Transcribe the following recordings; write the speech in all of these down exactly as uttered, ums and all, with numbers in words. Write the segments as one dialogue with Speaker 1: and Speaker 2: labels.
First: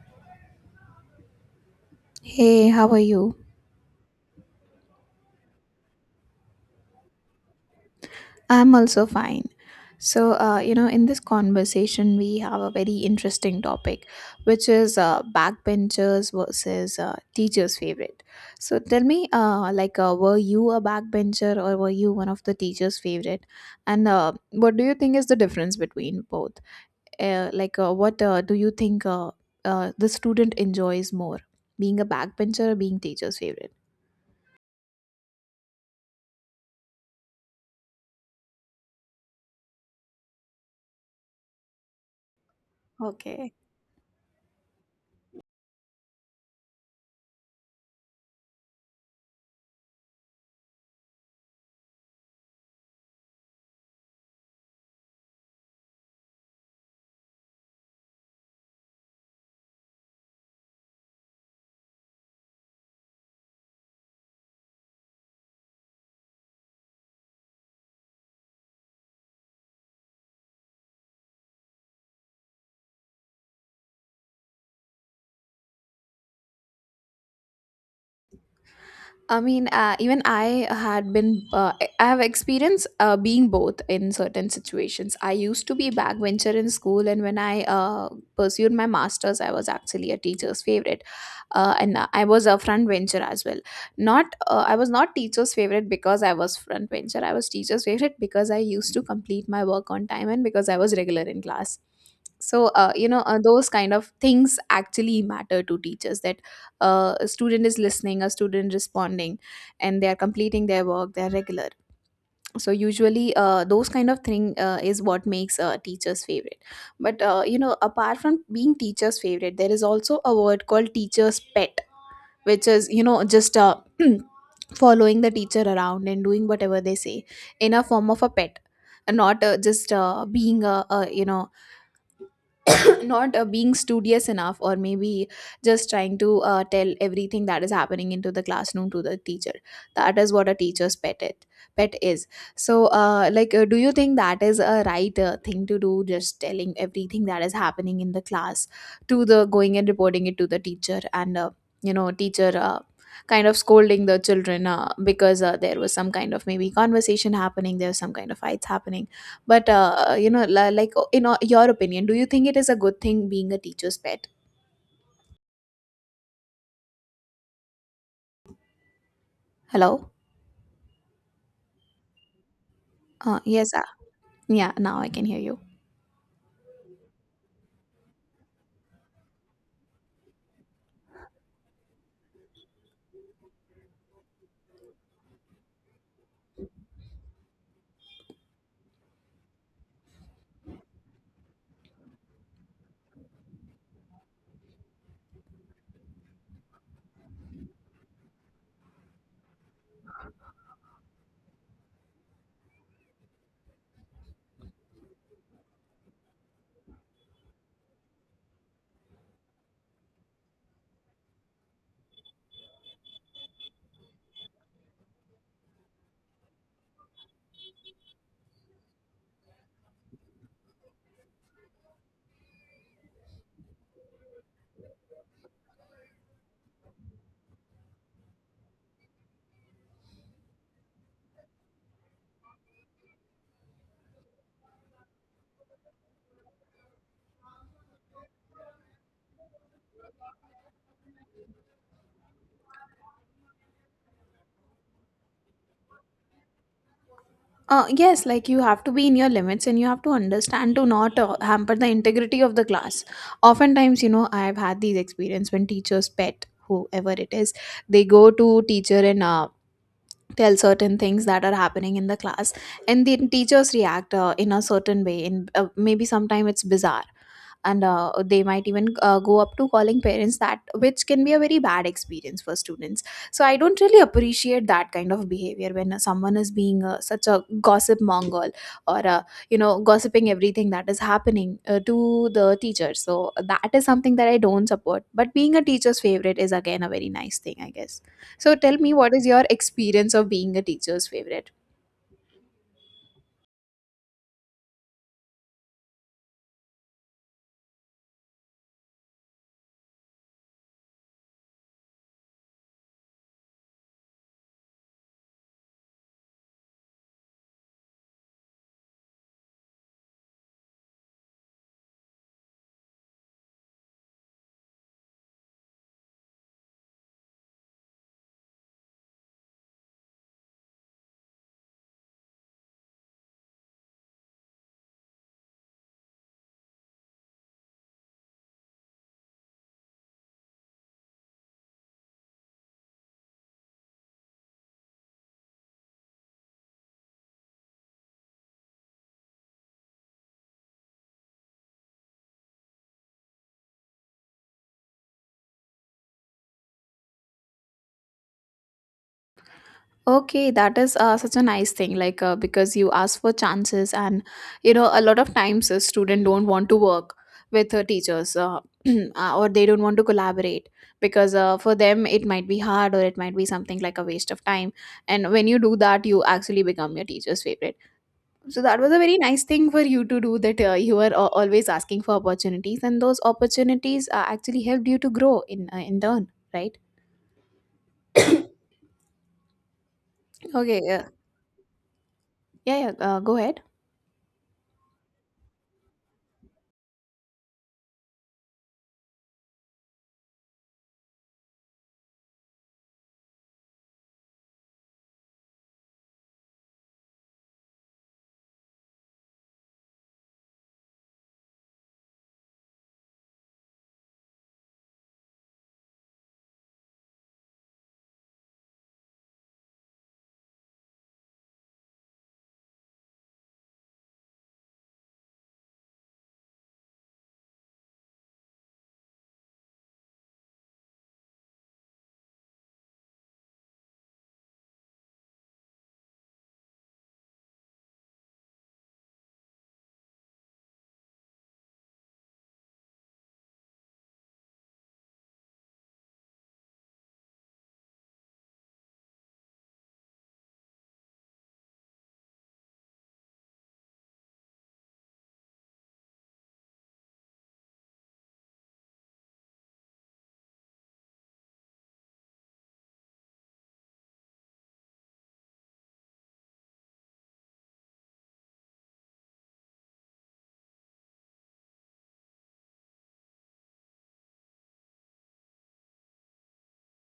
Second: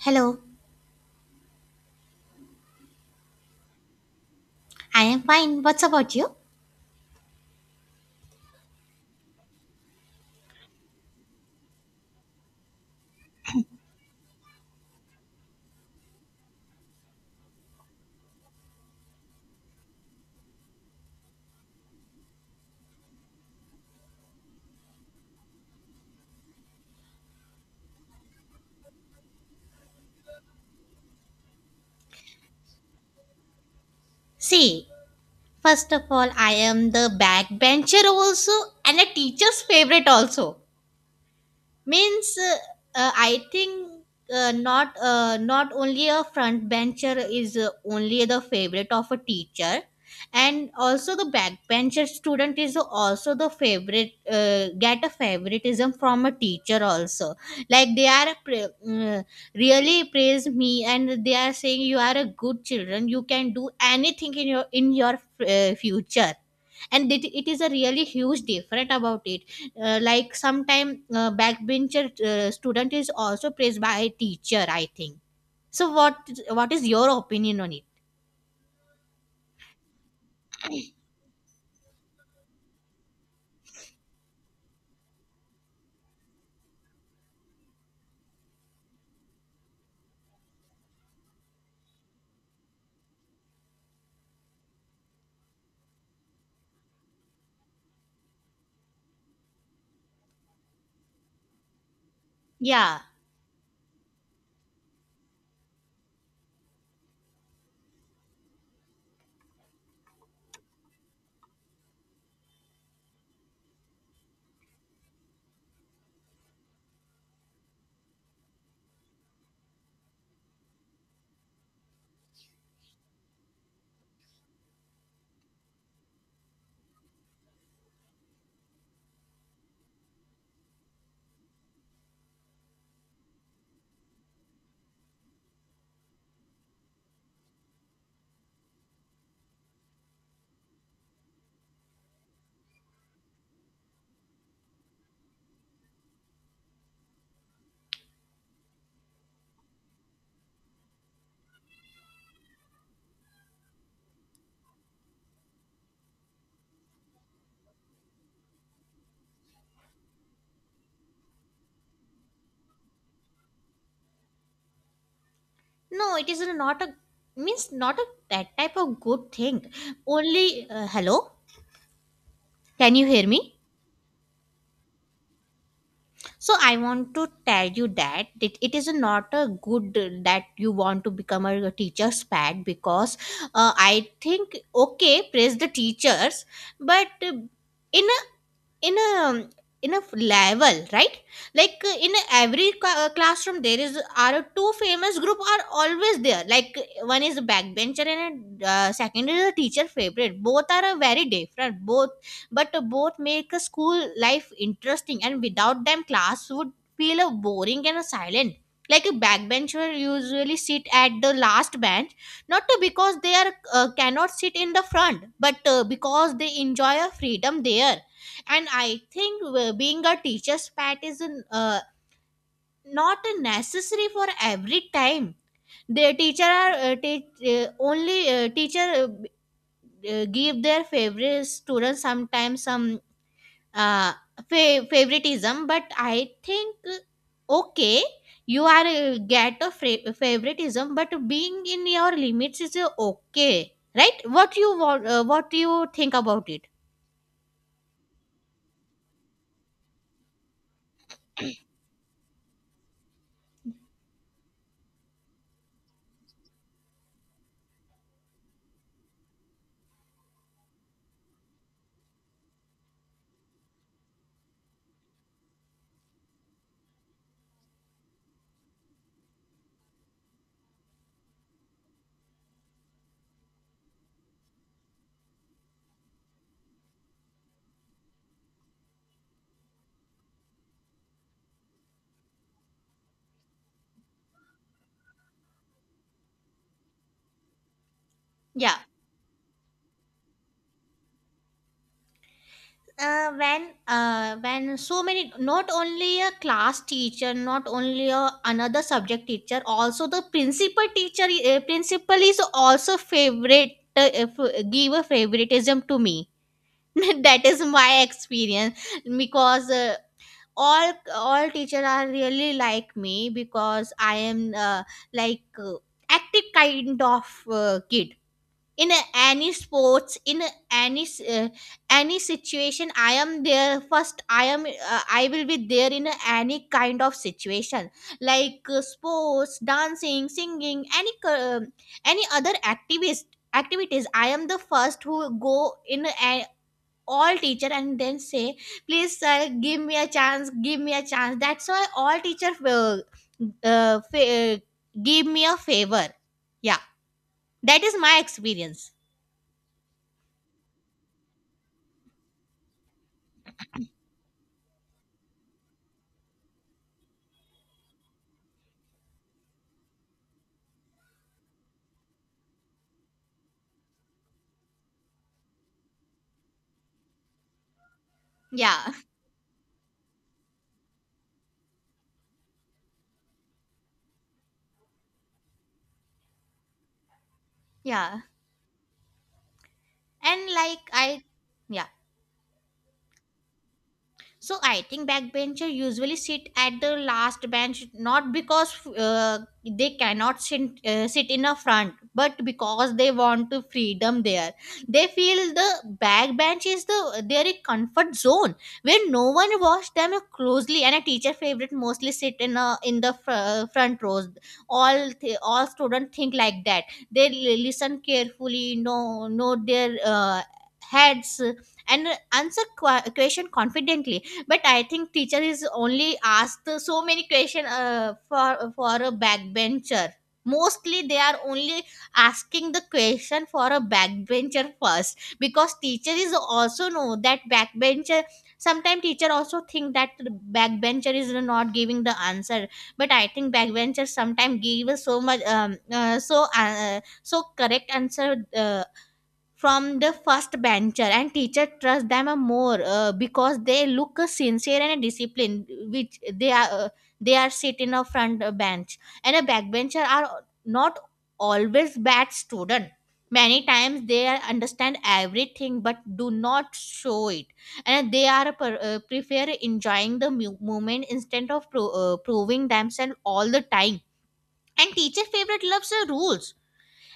Speaker 1: Hello,
Speaker 2: Hey, how are you?
Speaker 1: I am fine. What's about you?
Speaker 2: I'm also fine. So, uh, you know, in this conversation, we have a very interesting topic, which is uh, backbenchers versus uh, teachers' favorite. So, tell me, uh, like, uh, were you a backbencher or were you one of the teachers' favorite? And uh, what do you think is the difference between both? Uh, like, uh, what uh, do you think uh, uh, the student enjoys more, being a backbencher or being teacher's favorite?
Speaker 1: See, first of all, I am the backbencher also and a teacher's favorite also. Means uh, uh, I
Speaker 2: Okay.
Speaker 1: think uh, not uh, not only a front bencher is uh, only the favorite of a teacher, and also the backbencher student is also the favorite, uh, get a favoritism from a teacher also. Like they are pra- uh, really praise me, and they are saying you are a good children, you can do anything in your in your uh, future. And it, it is a really huge difference about it. Uh, like sometime uh, backbencher uh, student is also praised by a teacher, I think. So what what is your opinion on it?
Speaker 2: I mean, uh, even I had been, uh, I have experienced uh, being both in certain situations. I used to be backbencher in school, and when I uh, pursued my master's, I was actually a teacher's favorite, uh, and uh, I was a front bencher as well. Not, uh, I was not teacher's favorite because I was front bencher. I was teacher's favorite because I used to complete my work on time and because I was regular in class. So uh,
Speaker 1: Yeah,
Speaker 2: you know uh, those kind of things actually matter to teachers that uh, a student is listening, a student responding, and they are completing their work, they are regular. So usually uh, those kind of thing uh, is what makes uh, teachers favorite. But uh, you know, apart from being teachers favorite, there is also a word called teachers pet, which is, you know, just uh, following the teacher around and doing whatever they say in a form of a pet, and not uh, just uh, being a, a, you know, not uh, being studious enough, or maybe just trying to uh, tell everything that is happening into the classroom to the teacher. That is what a teacher's pet it, pet is. So uh, like uh, do you think that is a right uh, thing to do, just telling everything that is happening in the class to the going and reporting it to the teacher, and uh, you know teacher uh, kind of scolding the children uh, because uh, there was some kind of maybe conversation happening, there was some kind of fights happening? But uh, you know, li- like uh, in uh, your opinion, do you think it is a good thing being a teacher's pet?
Speaker 1: no it is not a, means not a, that type of good thing.
Speaker 2: Hello.
Speaker 1: Only uh, hello, can you hear
Speaker 2: Uh,
Speaker 1: me?
Speaker 2: yes. Uh, yeah. Now I can hear you.
Speaker 1: So I want to tell you that it, it is not a good uh, that you want to become a teacher's pet, because uh, I think, okay, praise the teachers, but uh, in a in a in a level, right? Like uh, in every ca- uh, classroom, there is are two famous group are always there. Like one is a backbencher and uh, second is a teacher favorite, both are uh, very different, both. But uh, both make a school life interesting, and without them class would feel uh, boring and uh, silent. Like a backbencher usually sit at the last bench, not uh, because they are uh, cannot sit in the front, but uh, because they enjoy a freedom there. And I think uh, being a teacher's pet is an, uh, not a necessary for every time. The teacher are uh, te- uh, only uh, teacher uh, b- uh, give their favorite students sometimes some uh, fa- favoritism. But I think uh, okay, you are uh, get a fra- favoritism, but being in your limits is uh, okay, right? What you want, uh, what you think about it?
Speaker 2: Uh, yes, like you have to be in your limits and you have to understand to not uh, hamper the integrity of the class. Oftentimes, you know, I've had these experience when teachers pet, whoever it is, they go to teacher and uh, tell certain things that are happening in the class, and the teachers react uh, in a certain way. In uh, Maybe sometime it's bizarre, and uh, they might even uh, go up to calling parents, that which can be a very bad experience for students. So I don't really appreciate that kind of behavior when someone is being uh, such a gossip mongol, or uh, you know, gossiping everything that is happening uh, to the teacher. So that is something that I don't support, but being a teacher's favorite is again a very nice thing, I guess. So tell
Speaker 1: Yeah,
Speaker 2: me, what is your experience of being a teacher's favorite?
Speaker 1: uh, when uh, when so many, not only a class teacher, not only a another subject teacher, also the principal teacher, uh, principal is also favorite, uh, if- give a favoritism to me. That is my experience. Because uh, all all teacher are really like me, because I am uh, like uh, active kind of uh, kid. In a- any sports, in a- any s- uh, any situation, I am there first. I am uh, I will be there in a- any kind of situation. Like uh, sports, dancing, singing, any uh, any other activities activities, I am the first who go in a- all teacher and then say, please sir, give me a chance, give me a chance. That's why all teacher uh, uh, fa- uh, give me a favor, yeah. That is my experience.
Speaker 2: Okay, that is uh, such a nice thing. Like, uh, because you ask for chances, and you know, a lot of times a student don't want to work with uh, teachers, uh, uh, or they don't want to collaborate because uh, for them it might be hard or it might be something like a waste of time. And when you do that, you actually become your teacher's favorite. So that
Speaker 1: Yeah.
Speaker 2: was a very nice thing for you to do. That uh, you were uh, always asking for opportunities, and those opportunities uh, actually helped you to grow in uh, in turn, right?
Speaker 1: Yeah. And
Speaker 2: Okay.
Speaker 1: like
Speaker 2: Uh,
Speaker 1: I, yeah.
Speaker 2: yeah, yeah. Uh, Go ahead.
Speaker 1: So I think backbencher usually sit at the last bench, not because uh, they cannot sit, uh, sit in a front, but because they want to freedom there. They feel the backbench is the their comfort zone where no one watch them closely. And a teacher favorite mostly sit in a in the fr- front rows. All th- all students think like that. They li- listen carefully, know know their uh, heads, and answer qu- question confidently. But I think teacher is only asked so many question uh, for for a backbencher. Mostly they are only asking the question for a backbencher first, because teacher is also know that backbencher, sometimes teacher also think that the backbencher is not giving the answer. But I think backbencher sometimes give so much um, uh, so uh, so correct answer uh, from the first bencher, and teacher trust them a more uh, because they look a sincere and disciplined, which they are uh, they are sit in a front uh, bench. And a backbencher are not always bad student. Many times they are understand everything but do not show it, and they are uh, per, uh, prefer enjoying the mu- moment instead of pro, uh, proving themselves all the time. And teacher favorite loves the rules,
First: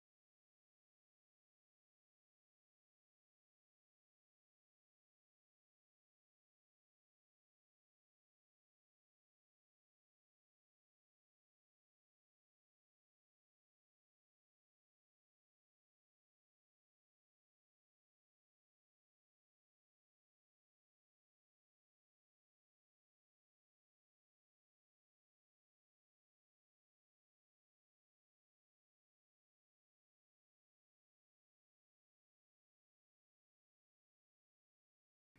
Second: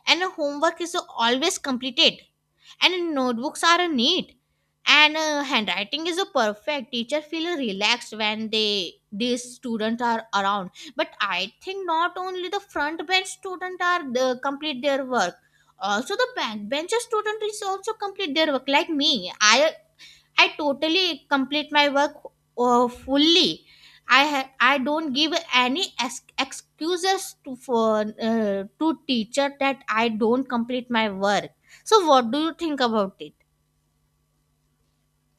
Speaker 1: and a homework is always completed, and notebooks are neat, and uh, handwriting is a perfect. Teacher feel relaxed when they these students are around. But I think not only the front bench student are the complete their work, also the back bench student is also complete their work. Like me, i I totally complete my work uh, fully. I ha- I don't give any ex- excuses to for uh, to teacher that I don't complete my work. So what do you think about it?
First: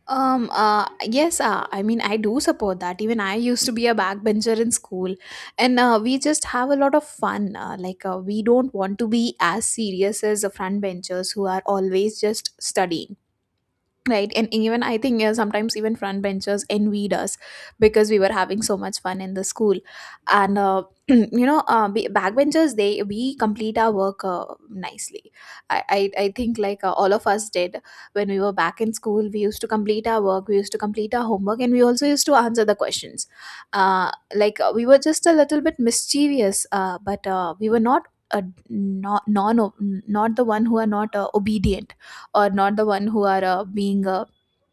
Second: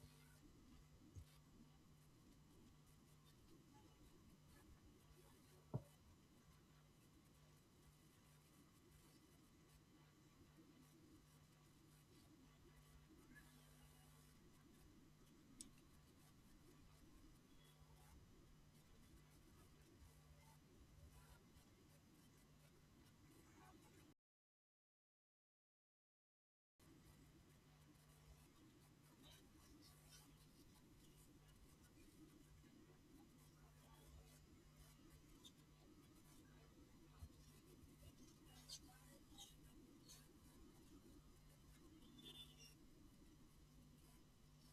Speaker 2: Um, uh, yes, uh, I mean, I do support that. Even I used to be a backbencher in school, and uh, we just have a lot of fun. Uh, like, uh, we don't want to be as serious as the frontbenchers who are always just studying. Right, and even I think uh, sometimes even front benchers envied us because we were having so much fun in the school, and uh, you know, uh, be- backbenchers, they, we complete our work uh, nicely. I, I I think, like uh, all of us did when we were back in school. We used to complete our work, we used to complete our homework, and we also used to answer the questions. Uh, like uh, we were just a little bit mischievous, uh, but uh, we were not. Uh, not non Not the one who are not uh, obedient, or not the one who are uh, being uh,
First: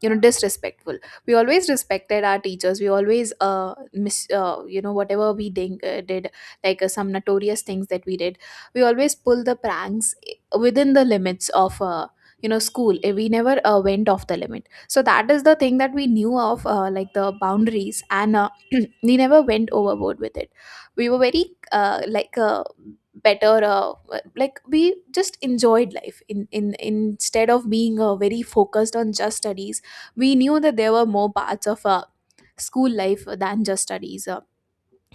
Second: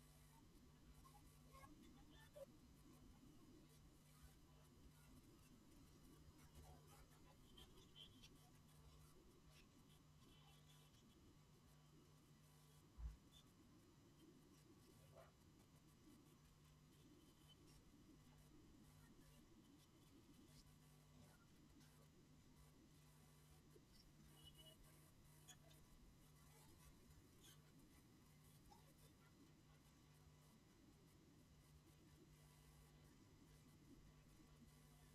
Speaker 2: you know, disrespectful. We always respected our teachers. We always uh, mis- uh you know, whatever we ding- uh, did, like uh, some notorious things that we did, we always pull the pranks, eh, within the limits of uh, you know, school. Uh, we never uh, went off the limit. So that is the thing that we knew of, uh, like the boundaries, and uh, we never went overboard with it. We were very uh, like uh, better uh, like, we just enjoyed life in, in instead of being uh, very focused on just studies. We knew that there were more parts of uh, school life than just studies. Uh,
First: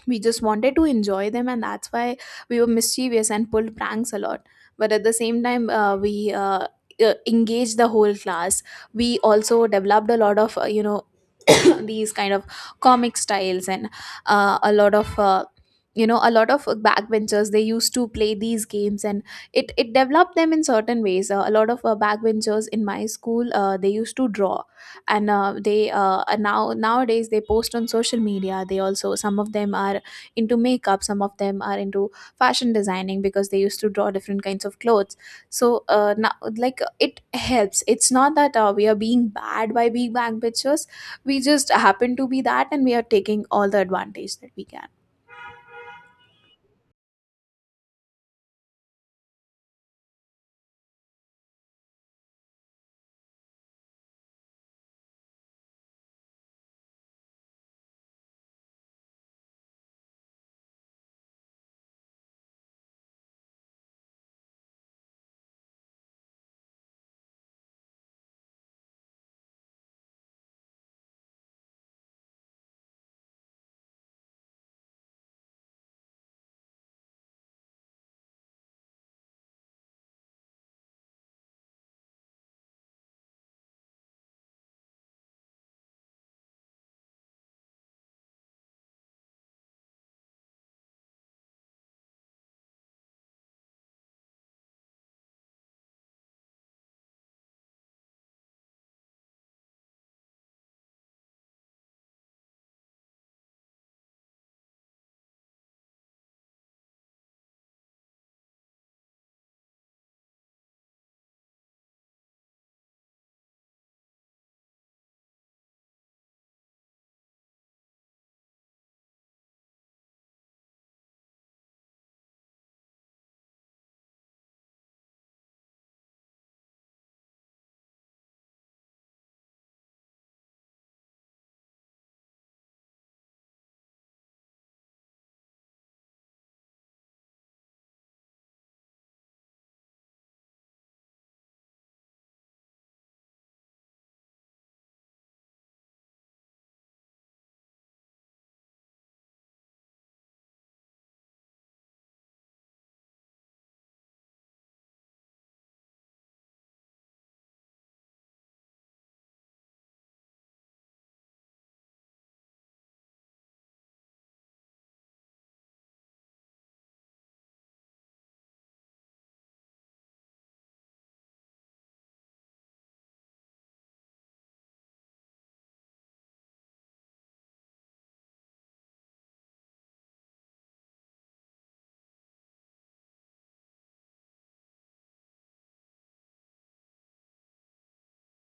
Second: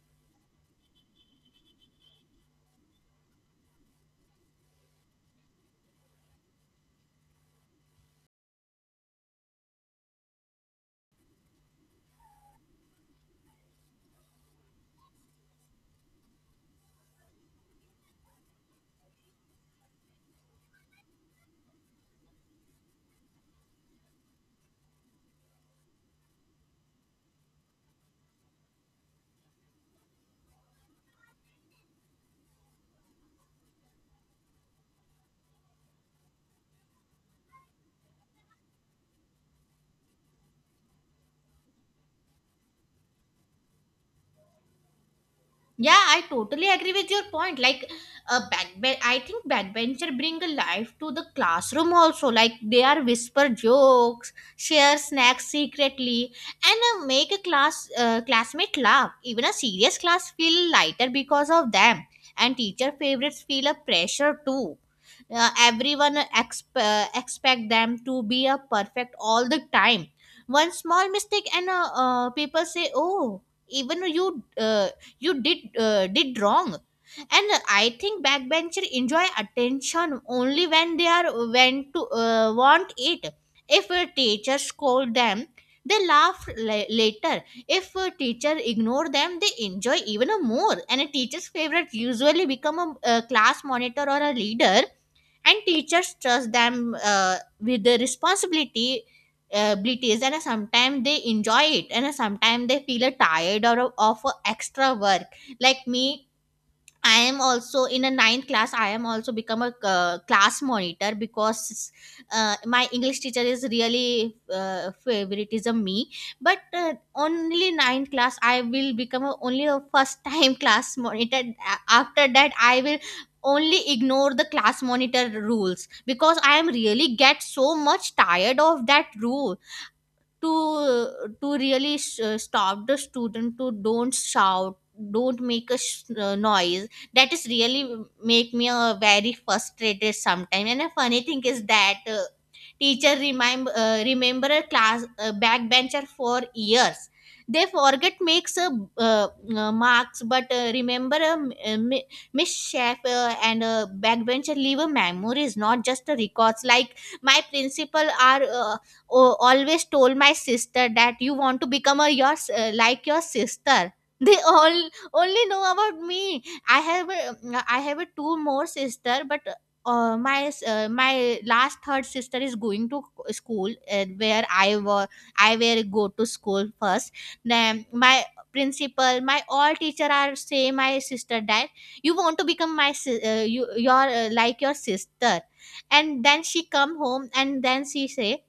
Speaker 2: We just wanted to enjoy them, and that's why we were mischievous and pulled pranks a lot. But at the same time, uh, we uh, uh, engaged the whole class. We also developed a lot of uh, you know, these kind of comic styles, and uh, a lot of uh, you know, a lot of backbenchers, they used to play these games, and it it developed them in certain ways. Uh, a lot of uh, backbenchers in my school, uh, they used to draw, and uh, they uh, and now nowadays, they post on social media. They also, some of them are into makeup, some of them are into fashion designing because they used to draw different kinds of clothes. So uh, now, like, it helps. It's not that uh, we are being bad by being bang bitches. We just happen to be that, and we are taking all the advantage that we can.
Speaker 1: Yeah, I totally agree with your point. Like, a backbench, I think backbencher bring a life to the classroom also. Like, they are whisper jokes, share snacks secretly, and uh, make a class uh, classmate laugh. Even a serious class feel lighter because of them. And teacher favorites feel a pressure too. Uh, everyone exp- uh, expect them to be a perfect all the time. One small mistake and uh, uh, people say, "Oh, even you." Uh, you did uh, did wrong. And I think backbencher enjoy attention only when they are, when to uh, want it. If a teacher scold them, they laugh la- later. If a teacher ignore them, they enjoy even more. And a teacher's favorite usually become a, a class monitor or a leader, and teachers trust them uh, with the responsibility uh, abilities, and sometimes they enjoy it, and sometimes they feel uh, tired or of uh, extra work. Like me, I am also in a ninth class. I am also become a uh, class monitor, because uh, my English teacher is really uh, favoritism me. But uh, only ninth class, I will become a, only a first time class monitor. A- After that, I will only ignore the class monitor rules, because I am really get so much tired of that rule to to really s uh, stop the student to don't shout, don't make a sh- uh, noise. That is really make me a very frustrated sometime. And a funny thing is that uh, teacher remind, uh, remember a class uh, backbencher for years. They forget makes uh, uh, uh, marks, but uh, remember a m- a mi- Miss Schaefer. And a backbencher leave a memories, not just a records. Like my principal are uh, o- always told my sister that you want to become a your s- uh, like your sister. They all only know about me. I have a, I have a two more sister, but uh, my s- uh, my last third sister is going to school uh, where I were I were go to school first. Then my principal, my all teacher are say my sister died. You want to become my si- uh, you your uh, like your sister, and then she come home and then she say,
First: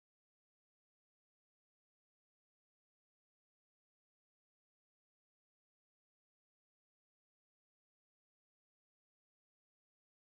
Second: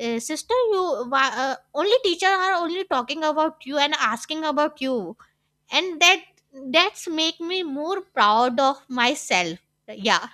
Speaker 1: "Uh, sister, you wha- uh, only teacher are only talking about you and asking about you, and that that's make me more proud of myself, yeah.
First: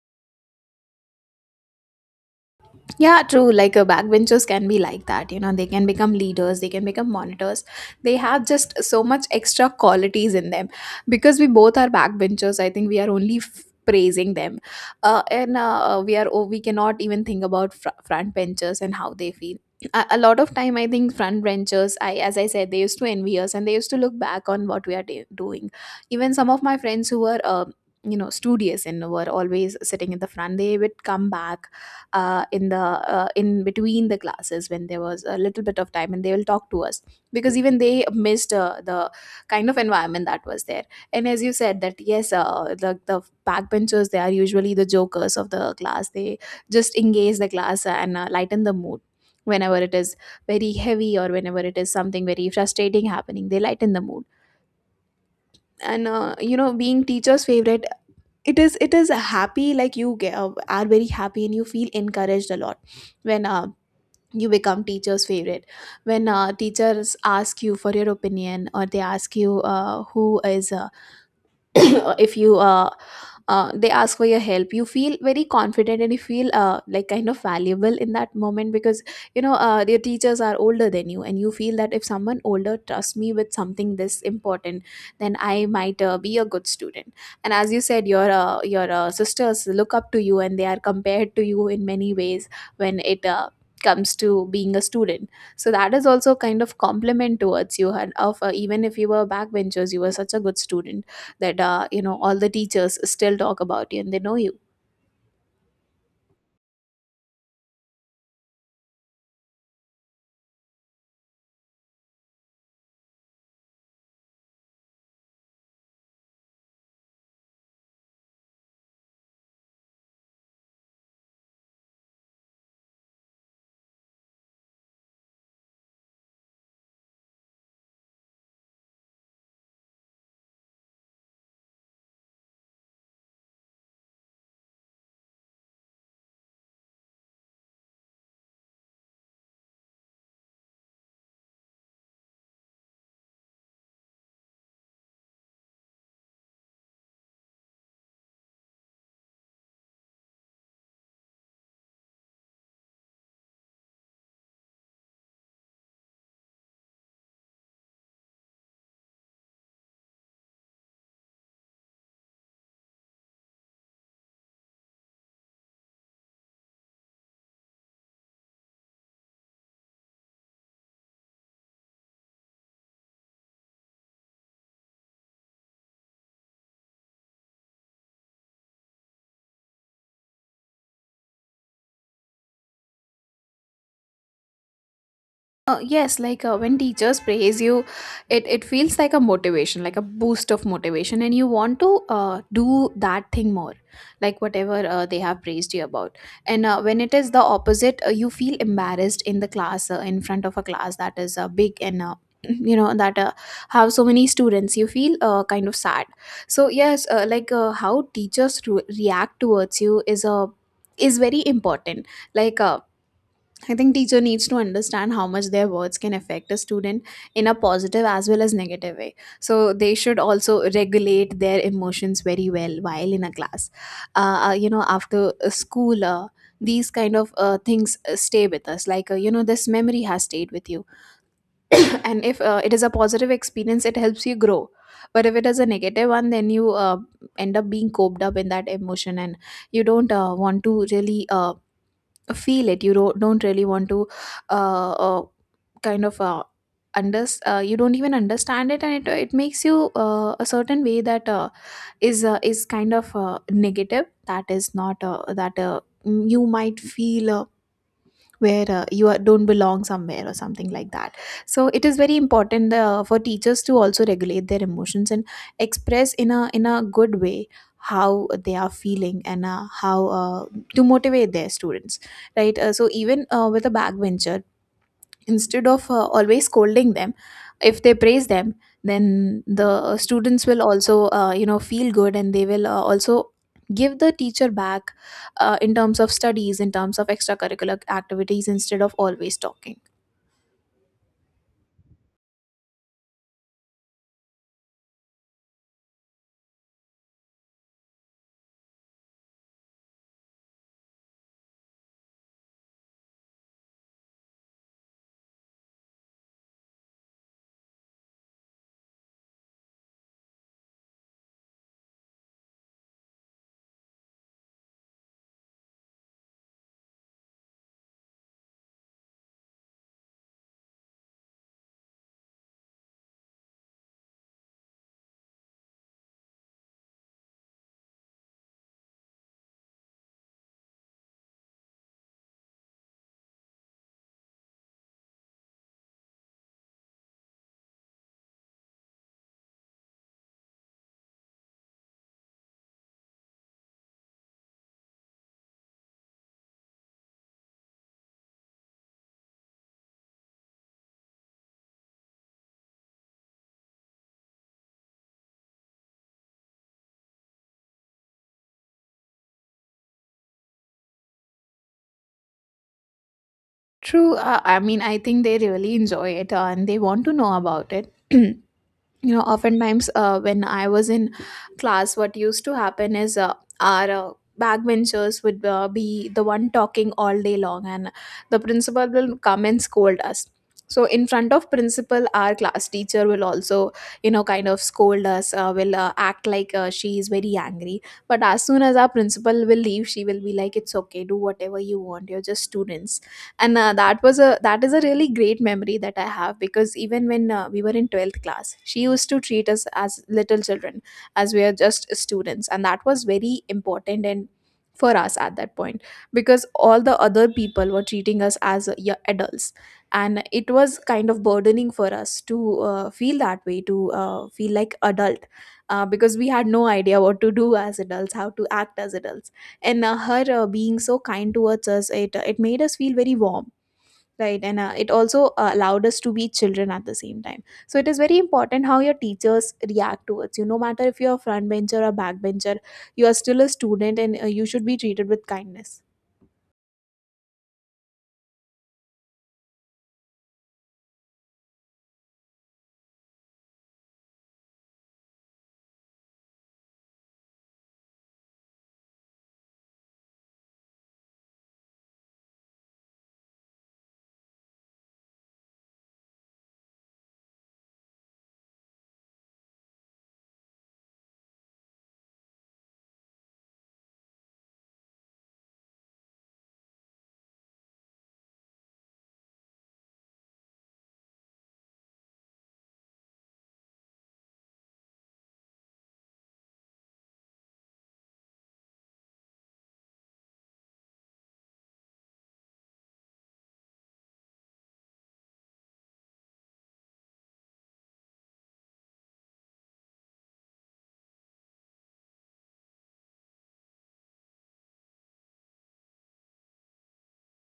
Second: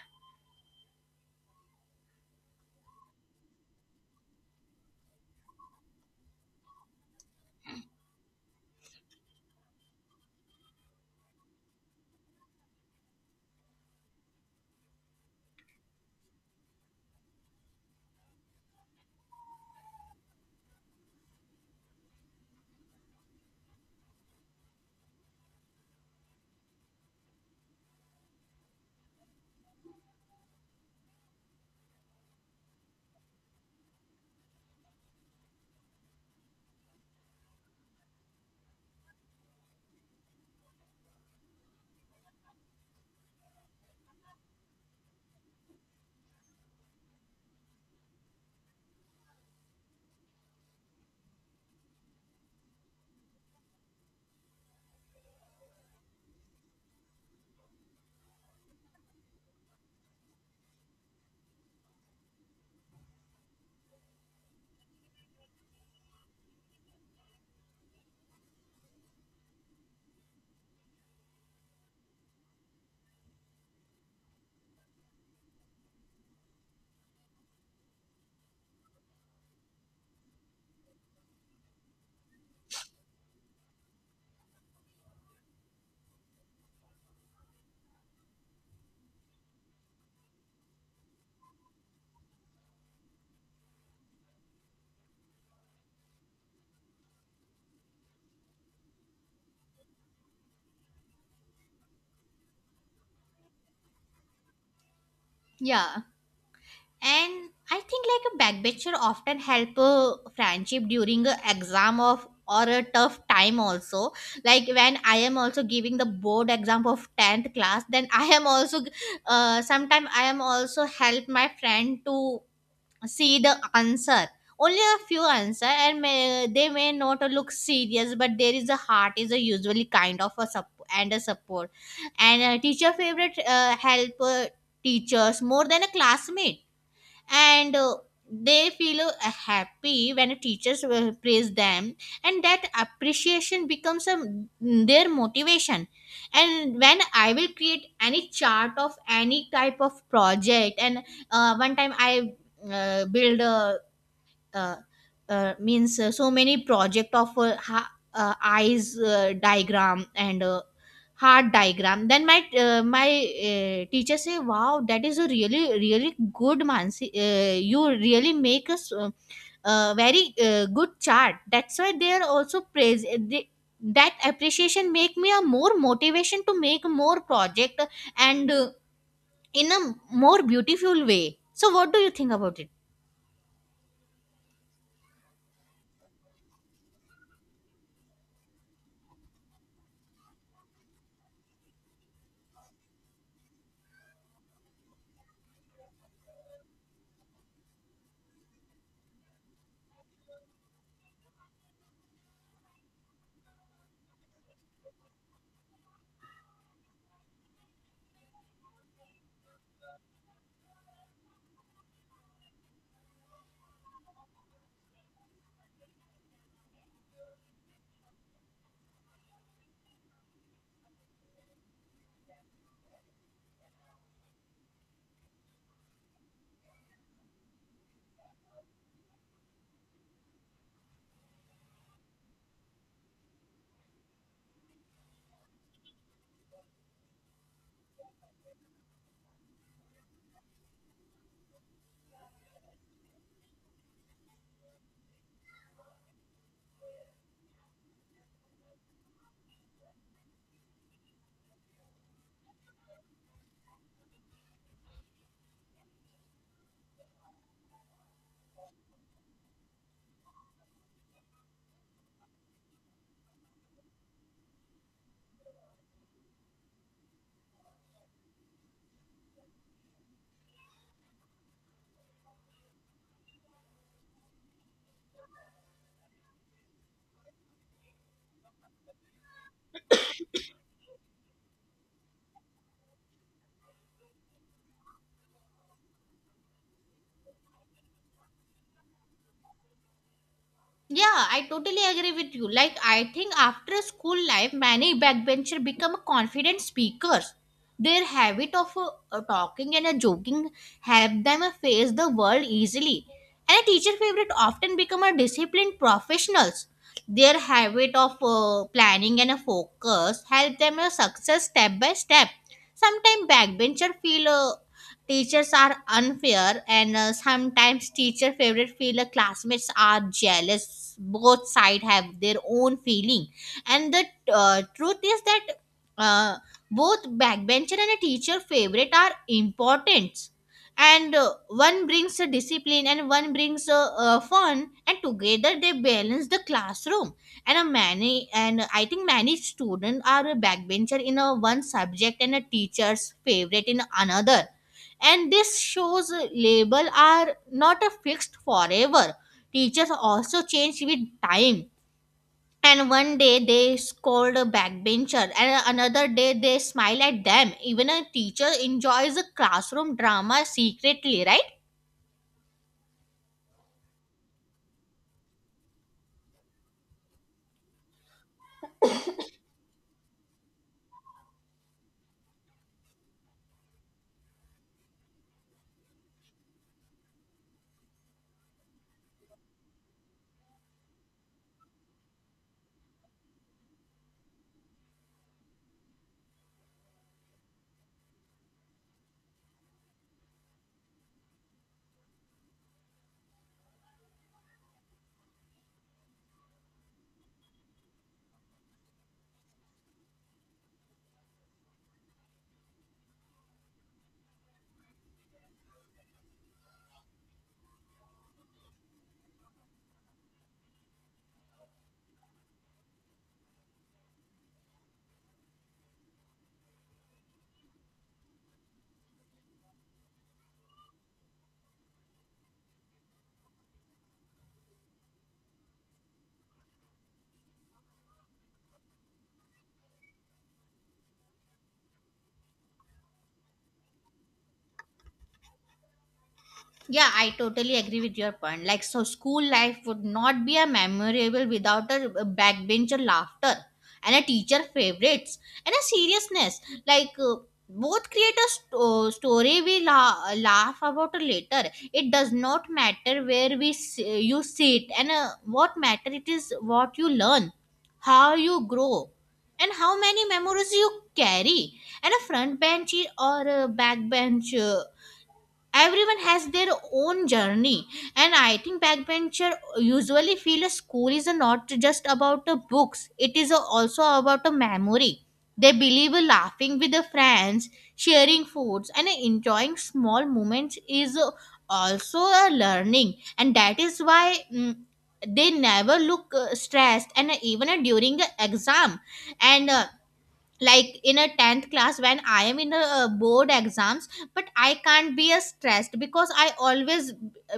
Speaker 2: Yeah, true. Like, uh, backbenchers can be like that. You know, they can become leaders, they can become monitors. They have just so much extra qualities in them. Because we both are backbenchers, I think we are only f- praising them, uh, and uh, uh, we are, oh, we cannot even think about fr- front benchers and how they feel. A, a lot of time, I think front benchers, I, as I said, they used to envy us and they used to look back on what we are de- doing. Even some of my friends who were. Uh, you know, studious and were always sitting in the front, they would come back uh, in the uh, in between the classes when there was a little bit of time, and they will talk to us because even they missed uh, the kind of environment that was there. And as you said, that yes, uh, the, the backbenchers, they are usually the jokers of the class. They just engage the class and uh, lighten the mood whenever it is very heavy, or whenever it is something very frustrating happening, they lighten the mood. And uh, you know, being teacher's favorite, it is it is a happy, like you get, uh, are very happy, and you feel encouraged a lot when uh, you become teacher's favorite. When uh, teachers ask you for your opinion, or they ask you uh, who is uh, if you uh, uh, they ask for your help, you feel very confident and you feel uh, like kind of valuable in that moment because you know, uh, your teachers are older than you, and you feel that if someone older trusts me with something this important, then I might uh, be a good student. And as you said, your uh, your uh, sisters look up to you, and they are compared to you in many ways when it uh, comes to being a student. So that is also kind of compliment towards you, and of uh, even if you were backbenchers, you were such a good student that uh, you know, all the teachers still talk about you and they know you.
Speaker 1: Yeah. And I think like a backbencher often help a friendship during a exam of or a tough time also. Like when I am also giving the board exam of tenth class, then I am also uh, sometime I am also help my friend to see the answer. Only a few answer and may, they may not look serious, but there is a heart is a usually kind of a support and a support. And a teacher favorite uh, help uh, teachers more than a classmate, and uh, they feel uh, happy when teachers will praise them, and that appreciation becomes a, their motivation. And when I will create any chart of any type of project, and uh, one time I uh, build a uh, uh, means uh, so many project of uh, ha- uh, eyes uh, diagram and uh, heart diagram. Then my uh, my uh, teacher say, wow, that is a really really good mansi, uh, you really make us uh, uh, very uh, good chart. That's why they are also praise uh, they, that appreciation make me a more motivation to make more project, and uh, in a more beautiful way. So what do you think about it?
Speaker 2: Uh, yes, like uh, when teachers praise you, it, it feels like a motivation, like a boost of motivation, and you want to uh, do that thing more, like whatever uh, they have praised you about. And uh, when it is the opposite, uh, you feel embarrassed in the class, uh, in front of a class that is uh, big and uh, you know that uh, have so many students. You feel uh, kind of sad. So yes, uh, like uh, how teachers re- react towards you is a is very important. Like. Uh, I think teacher needs to understand how much their words can affect a student in a positive as well as negative way. So they should also regulate their emotions very well while in a class. Uh, uh, you know, after uh, school, uh, these kind of uh, things uh, stay with us. Like uh, you know, this memory has stayed with you, and if uh, it is a positive experience, it helps you grow. But if it is a negative one, then you uh, end up being coped up in that emotion, and you don't uh, want to really. Uh, feel it you don't, don't really want to uh, uh kind of uh, under uh, you don't even understand it and it, it makes you uh, a certain way that uh, is uh, is kind of uh, negative, that is not uh, that uh, you might feel uh, where uh, you are, don't belong somewhere or something like that. So it is very important uh, for teachers to also regulate their emotions and express in a in a good way how they are feeling and uh, how uh, to motivate their students, right? Uh, so even uh, with a backbencher, instead of uh, always scolding them, if they praise them, then the students will also uh, you know, feel good, and they will uh, also give the teacher back uh, in terms of studies, in terms of extracurricular activities, instead of always talking.
Speaker 1: Yeah, I totally agree with you. Like, I think after school life, many backbencher become confident speakers. Their habit of uh, uh, talking and uh, joking help them uh, face the world easily. And a teacher favorite often become a disciplined professionals. Their habit of uh, planning and uh, focus help them uh, success step by step. Sometimes backbencher feel uh, teachers are unfair, and uh, sometimes teacher favorite feel uh, classmates are jealous. Both side have their own feeling, and the uh, truth is that uh, both backbencher and a teacher favorite are important. And uh, one brings a discipline, and one brings a, uh fun, and together they balance the classroom and a many and I think many students are a backbencher in a one subject and a teacher's favorite in another, and this shows label are not a fixed forever. Teachers also change with time, and one day they scold a backbencher and another day they smile at them, even a teacher enjoys a classroom drama secretly, right?
Speaker 2: True. Uh, I mean, I think they really enjoy it uh, and they want to know about it. You know, oftentimes uh, when I was in class, what used to happen is uh, our uh, backbenchers would uh, be the one talking all day long, and the principal will come and scold us. So in front of principal, our class teacher will also, you know, kind of scold us, uh, will uh, act like uh, she is very angry. But as soon as our principal will leave, she will be like, it's okay, do whatever you want, you're just students. And uh, that was a that is a really great memory that I have, because even when uh, we were in twelfth class, she used to treat us as little children, as we are just students, and that was very important, and for us at that point, because all the other people were treating us as uh, y- adults, and it was kind of burdening for us to uh, feel that way, to uh, feel like adult, uh, because we had no idea what to do as adults, how to act as adults. And uh, her uh, being so kind towards us, it uh, it made us feel very warm, right? And uh, it also uh, allowed us to be children at the same time. So it is very important how your teachers react towards you, no matter if you're a front bencher or back bencher, you are still a student, and uh, you should be treated with kindness.
Speaker 1: Yeah, I totally agree with your point. Like, so school life would not be a memorable without a a backbencher laughter and a teacher favorites and a seriousness. Like, uh, both create a st- uh, story we la- laugh about later. It does not matter where we s- you sit and uh, what matter it is what you learn, how you grow, and how many memories you carry. And a front bench or a back bench, everyone has their own journey, and I think backbencher usually feel a school is not just about the books, it is also about a memory. They believe laughing with the friends, sharing foods and enjoying small moments is also a learning, and that is why mm, they never look uh, stressed, and even during the exam and uh, like in a tenth class when I am in a, uh, board exams, but I can't be a stressed because I always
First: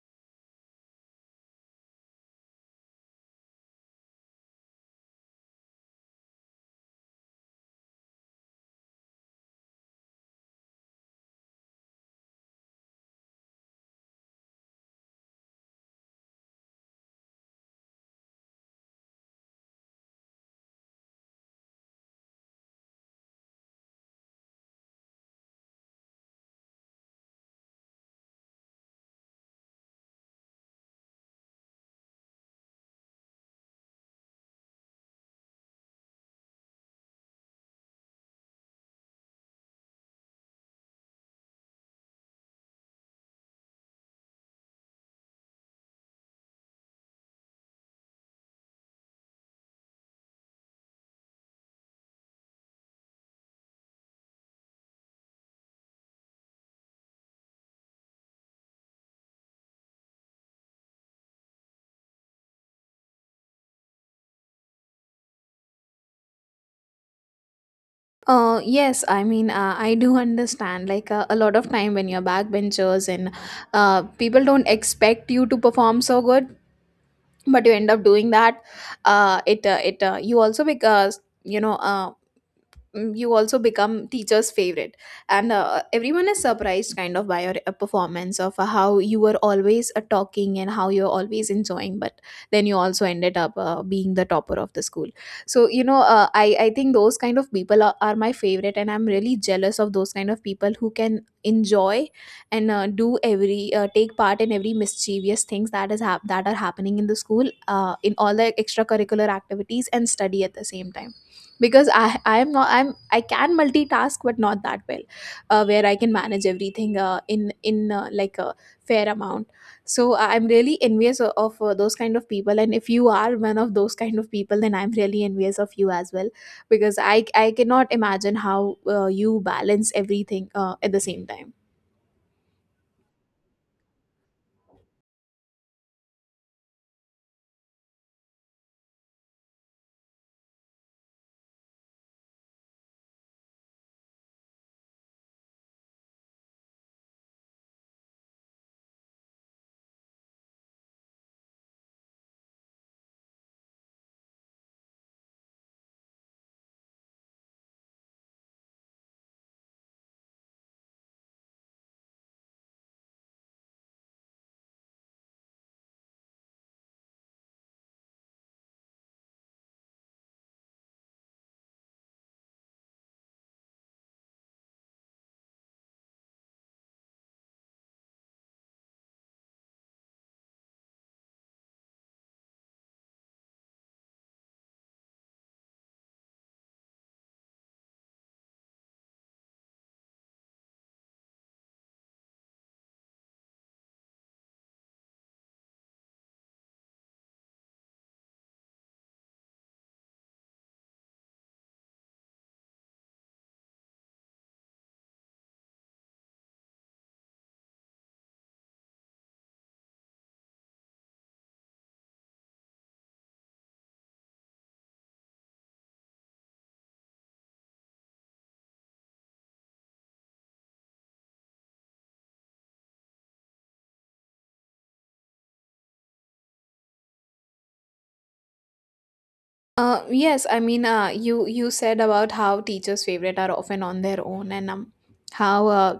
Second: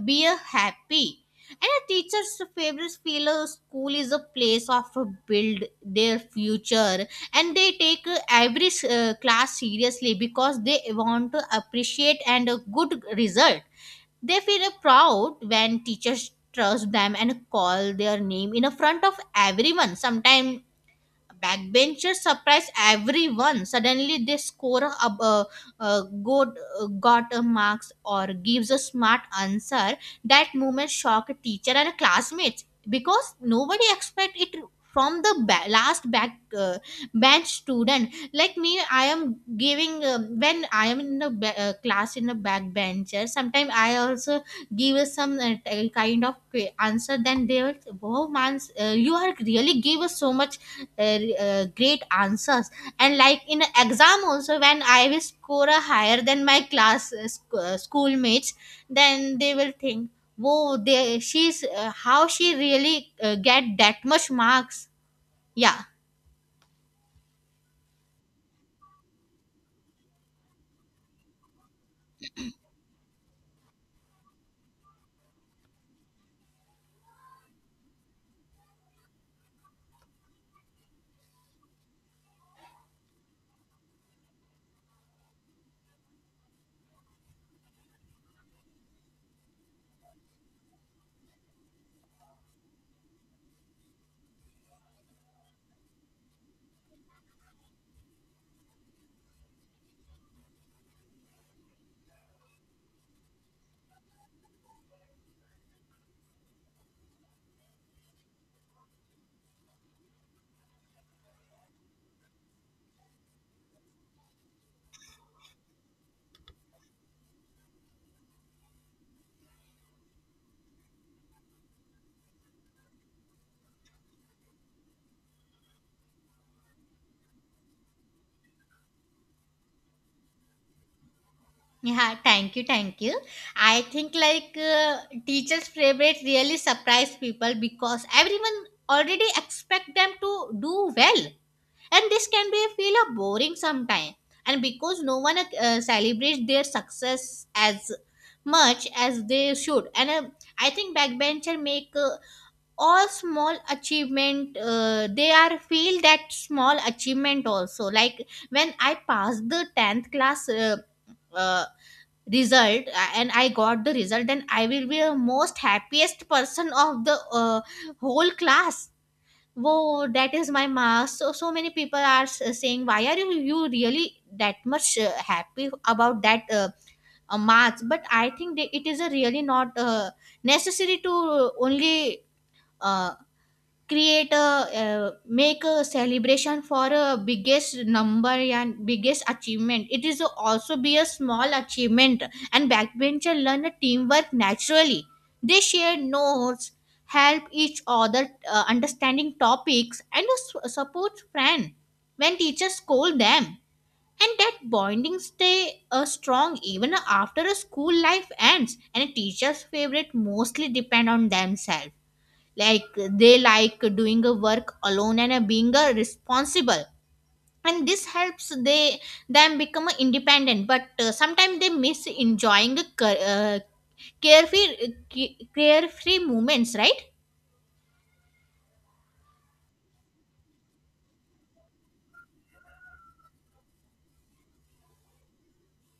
Speaker 1: be a happy. And a teacher's favorite feel a school is a place of a build their future, and they take uh, every uh, class seriously because they want to appreciate and a good result. They feel proud when teachers trust them and call their name in a front of everyone. Sometimes backbenchers surprise everyone. Suddenly, they score a, a, a good uh, got a marks or gives a smart answer. That moment shock a teacher and classmates because nobody expect it from the ba- last back uh, bench student like me. I am giving um, when I am in the ba- uh, class in the back bencher, sometimes I also give us some uh, t- kind of que- answer, then they will oh man, uh, you are really give us so much uh, uh, great answers. And like in a exam also, when I will score a higher than my class uh, sc- uh, schoolmates, then they will think whoa, they she's uh, how she really uh, get that much marks. Yeah.
Speaker 2: uh, Yes, I mean, uh, I do understand. Like uh, a lot of time when you're backbenchers and uh, people don't expect you to perform so good, but you end up doing that. Uh, it uh, it uh, You also, because you know uh, mm, you also become teacher's favorite, and uh, everyone is surprised kind of by your uh, performance, of how you were always uh, talking and how you're always enjoying, but then you also ended up uh, being the topper of the school. So you know, uh, i i think those kind of people are, are my favorite, and I'm really jealous of those kind of people who can enjoy and uh, do every uh, take part in every mischievous things that is hap- that are happening in the school, uh, in all the extracurricular activities, and study at the same time. Because i i'm not i'm I can multitask, but not that well, uh, where I can manage everything uh, in in uh, like a fair amount. So I'm really envious of, of uh, those kind of people, and if you are one of those kind of people, then I'm really envious of you as well, because i i cannot imagine how uh, you balance everything uh, at the same time.
Speaker 1: Yeah, thank you, thank you. I think like uh, teachers favorite really surprise people because everyone already expect them to do well, and this can be feel a boring sometime, and because no one uh, celebrates their success as much as they should. And uh, I think backbencher make uh, all small achievement, uh, they are feel that small achievement also, like when I passed the tenth class uh, uh, result uh, and I got the result, then I will be the most happiest person of the uh, whole class. Whoa, that is my mask. So, so many people are s- saying, why are you, you really that much uh, happy about that uh, uh, mask? But I think that it is a really not uh, necessary to only uh, create a uh, make a celebration for a biggest number and biggest achievement, it is also be a small achievement. And backbencher learn a teamwork naturally. They share notes, help each other, uh, understanding topics and a support friend when teachers scold them, and that bonding stay uh, strong even after a school life ends. And a teacher's favorite mostly depend on themselves. Like, they like doing a work alone and uh, being uh, responsible, and this helps they them become uh, independent, but uh, sometimes they miss enjoying uh, ca- uh, carefree carefree moments, right?
Speaker 2: Uh, yes, I mean, uh, you you said about how teachers' favorite are often on their own, and um, how uh,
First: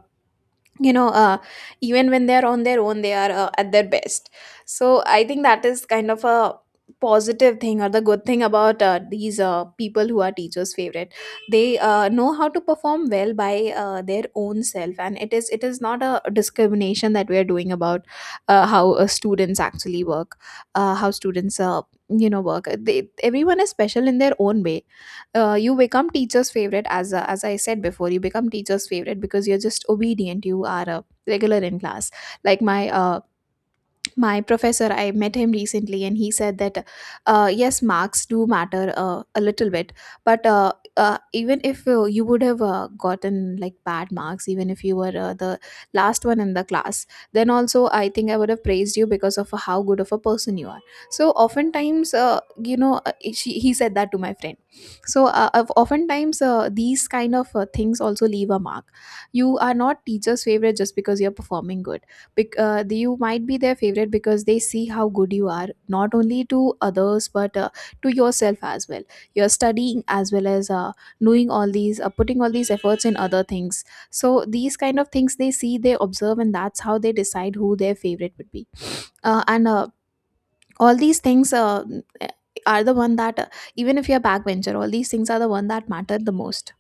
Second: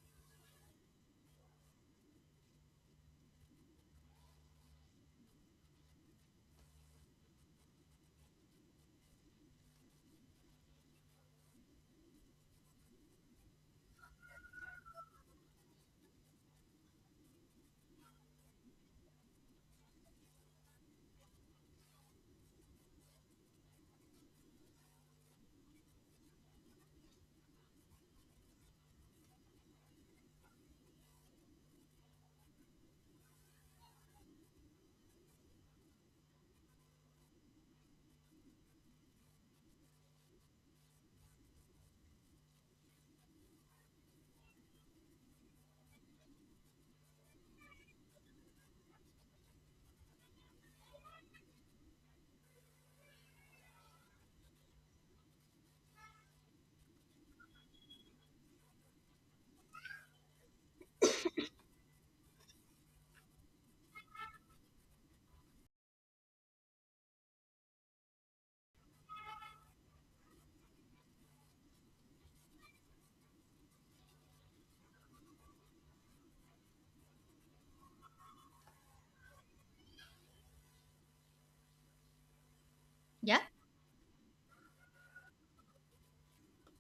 Speaker 2: you know, uh, even when they are on their own, they are uh, at their best. So I think that is kind of a positive thing, or the good thing about uh, these uh, people who are teachers favorite. They uh, know how to perform well by uh, their own self, and it is it is not a discrimination that we are doing about uh, how uh, students actually work, uh, how students uh, you know, work. They, everyone is special in their own way. Uh, you become teacher's favorite, as uh, as I said before, you become teacher's favorite because you're just obedient, you are uh, regular in class. Like my uh, my professor, I met him recently, and he said that, uh, yes, marks do matter uh, a little bit, but uh, uh, even if uh, you would have uh, gotten like bad marks, even if you were uh, the last one in the class, then also I think I would have praised you because of how good of a person you are. So oftentimes uh, you know, uh, she, he said that to my friend. So uh, of- oftentimes uh, these kind of uh, things also leave a mark. You are not teacher's favorite just because you're performing good, bec- uh, the- you might be their favorite because they see how good you are, not only to others, but uh, to yourself as well. You're studying, as well as uh, doing all these uh, putting all these efforts in other things. So these kind of things, they see, they observe, and that's how they decide who their favorite would be. Uh, and uh, all these things uh, are the one that
Speaker 1: Yeah.
Speaker 2: uh, even if you're a backbencher, all these things are the one that matter the most.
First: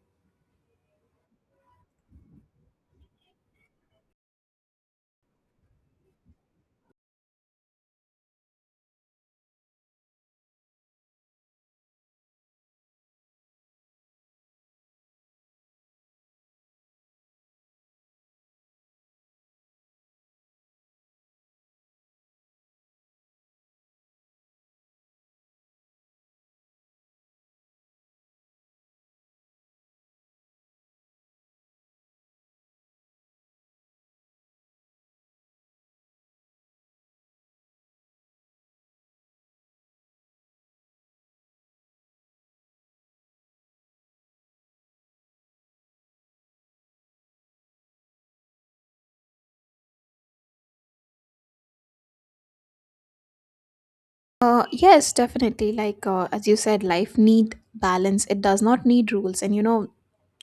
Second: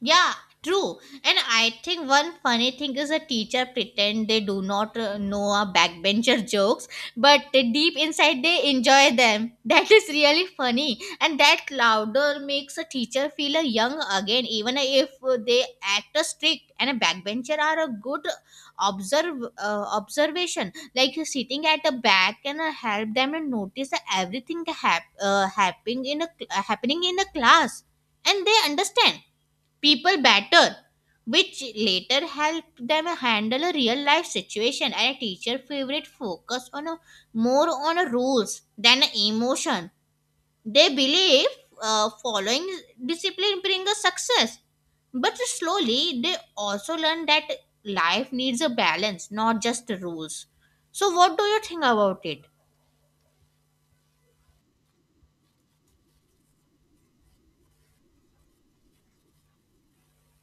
Speaker 1: Yeah, true. And I think one funny thing is a teacher pretend they do not uh, know our backbencher jokes, but uh, deep inside they enjoy them. That is really funny, and that louder makes a teacher feel uh, young again, even if uh, they act uh, strict. And a backbencher are a good observe uh, observation, like uh, sitting at the back and uh, help them and notice everything hap- uh, happening in a cl- uh, happening in a class, and they understand people better, which later helped them handle a real life situation. And a teacher favorite focus on a, more on a rules than a emotion. They believe uh, following discipline bring a success, but slowly they also learn that life needs a balance, not just rules. So, what do you think about it?
Speaker 2: uh, Yes, definitely. Like uh, as you said, life need balance. It does not need rules. And you know,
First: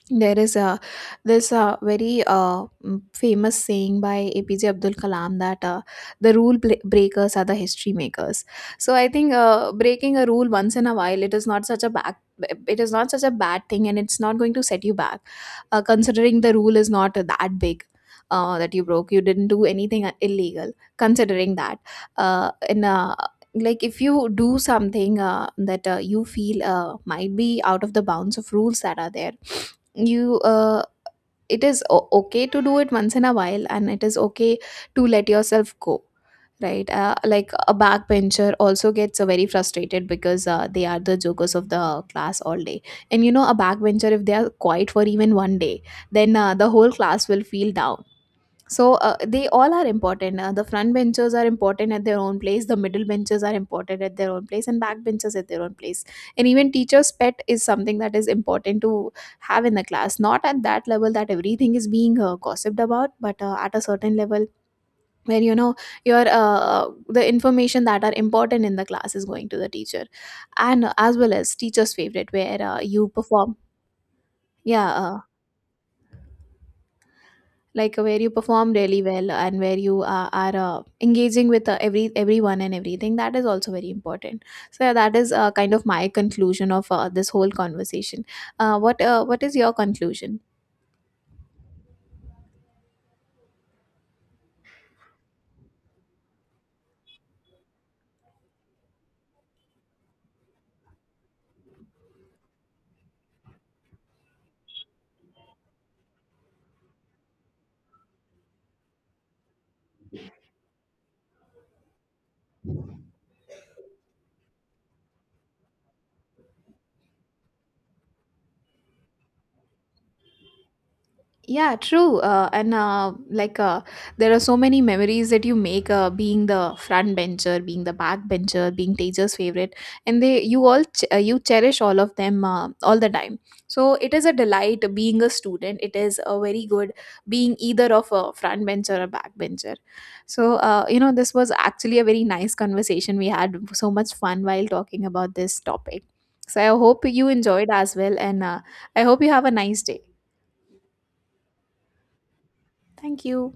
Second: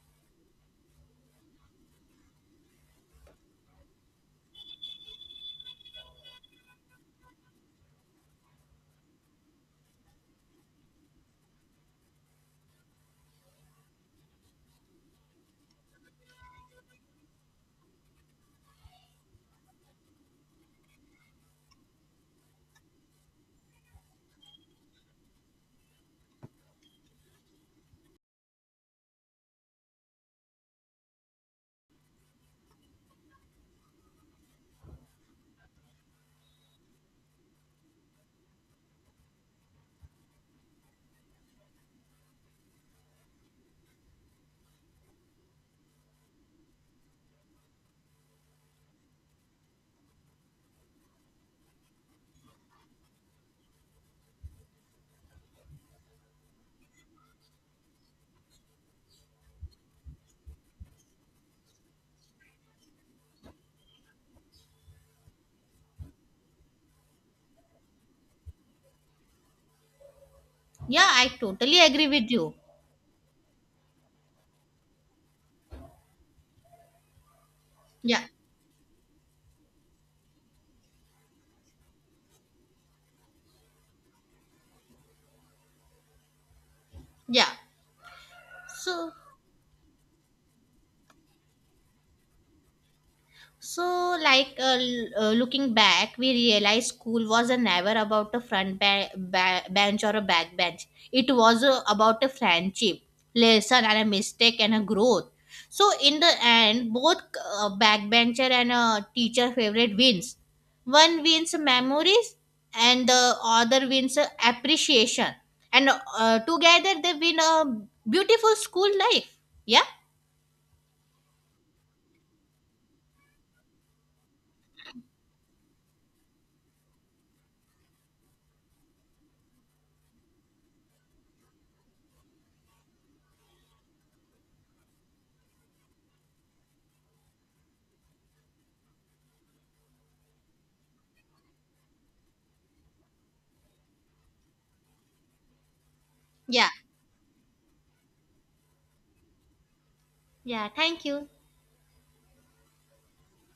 Speaker 2: there is a this uh, very uh, mm, famous saying by APJ Abdul Kalam, that uh, the rule bla- breakers are the history makers. So I think uh, breaking a rule once in a while, it is not such a back it is not such a bad thing, and it's not going to set you back, uh, considering the rule is not that big, uh, that you broke, you didn't do anything illegal. Considering that, uh, in uh, like, if you do something uh, that uh, you feel uh, might be out of the bounds of rules that are there, you uh, it is o- okay to do it once in a while, and it is okay to let yourself go, right? Uh, like a backbencher also gets uh, very frustrated, because uh, they are the jokers of the class all day. And you know, a backbencher, if they are quiet for even one day, then uh, the whole class will feel down. So uh, they all are important. Uh, the front benchers are important at their own place. The middle benchers are important at their own place, and back benchers at their own place. And even teachers' pet is something that is important to have in the class. Not at that level that everything is being uh, gossiped about, but uh, at a certain level where, you know, your uh, the information that are important in the class is going to the teacher, and uh,
Speaker 1: Yeah,
Speaker 2: as
Speaker 1: I
Speaker 2: well as
Speaker 1: totally
Speaker 2: teachers'
Speaker 1: agree with
Speaker 2: favorite
Speaker 1: you.
Speaker 2: where uh, you perform. Yeah, uh, like uh, where
Speaker 1: Yeah,
Speaker 2: you perform really well and where you are, are uh, engaging with uh, every everyone and everything, that is also very important. So yeah, that is uh, kind of my conclusion of uh, this
Speaker 1: yeah.
Speaker 2: whole conversation. Uh, what
Speaker 1: So,
Speaker 2: uh, what is your conclusion?
Speaker 1: So, like uh, l- uh, looking back, we realized school was a never about a front ba- ba- bench or a back bench. It was uh, about a friendship, lesson, and a mistake and a growth. So, in the end, both uh, backbencher and uh, teacher favorite wins. One wins memories, and the other wins uh, appreciation. And uh, together they win a beautiful school life. Yeah,
Speaker 2: Yeah, true. Uh, and uh, like uh, there are so many memories that you make uh, being the front bencher, being the back bencher, being teacher's favorite, and they you all ch- uh, you cherish all of them uh, all the time. So it is a delight being a student. It is a very good being either of a front bencher or back bencher. So uh, you know, this was actually a very nice conversation. We had so much fun while talking about this topic. So I
Speaker 1: yeah,
Speaker 2: hope you enjoyed as well, and uh, I hope you have a nice day.
Speaker 1: yeah. Thank you.
Speaker 2: Thank you.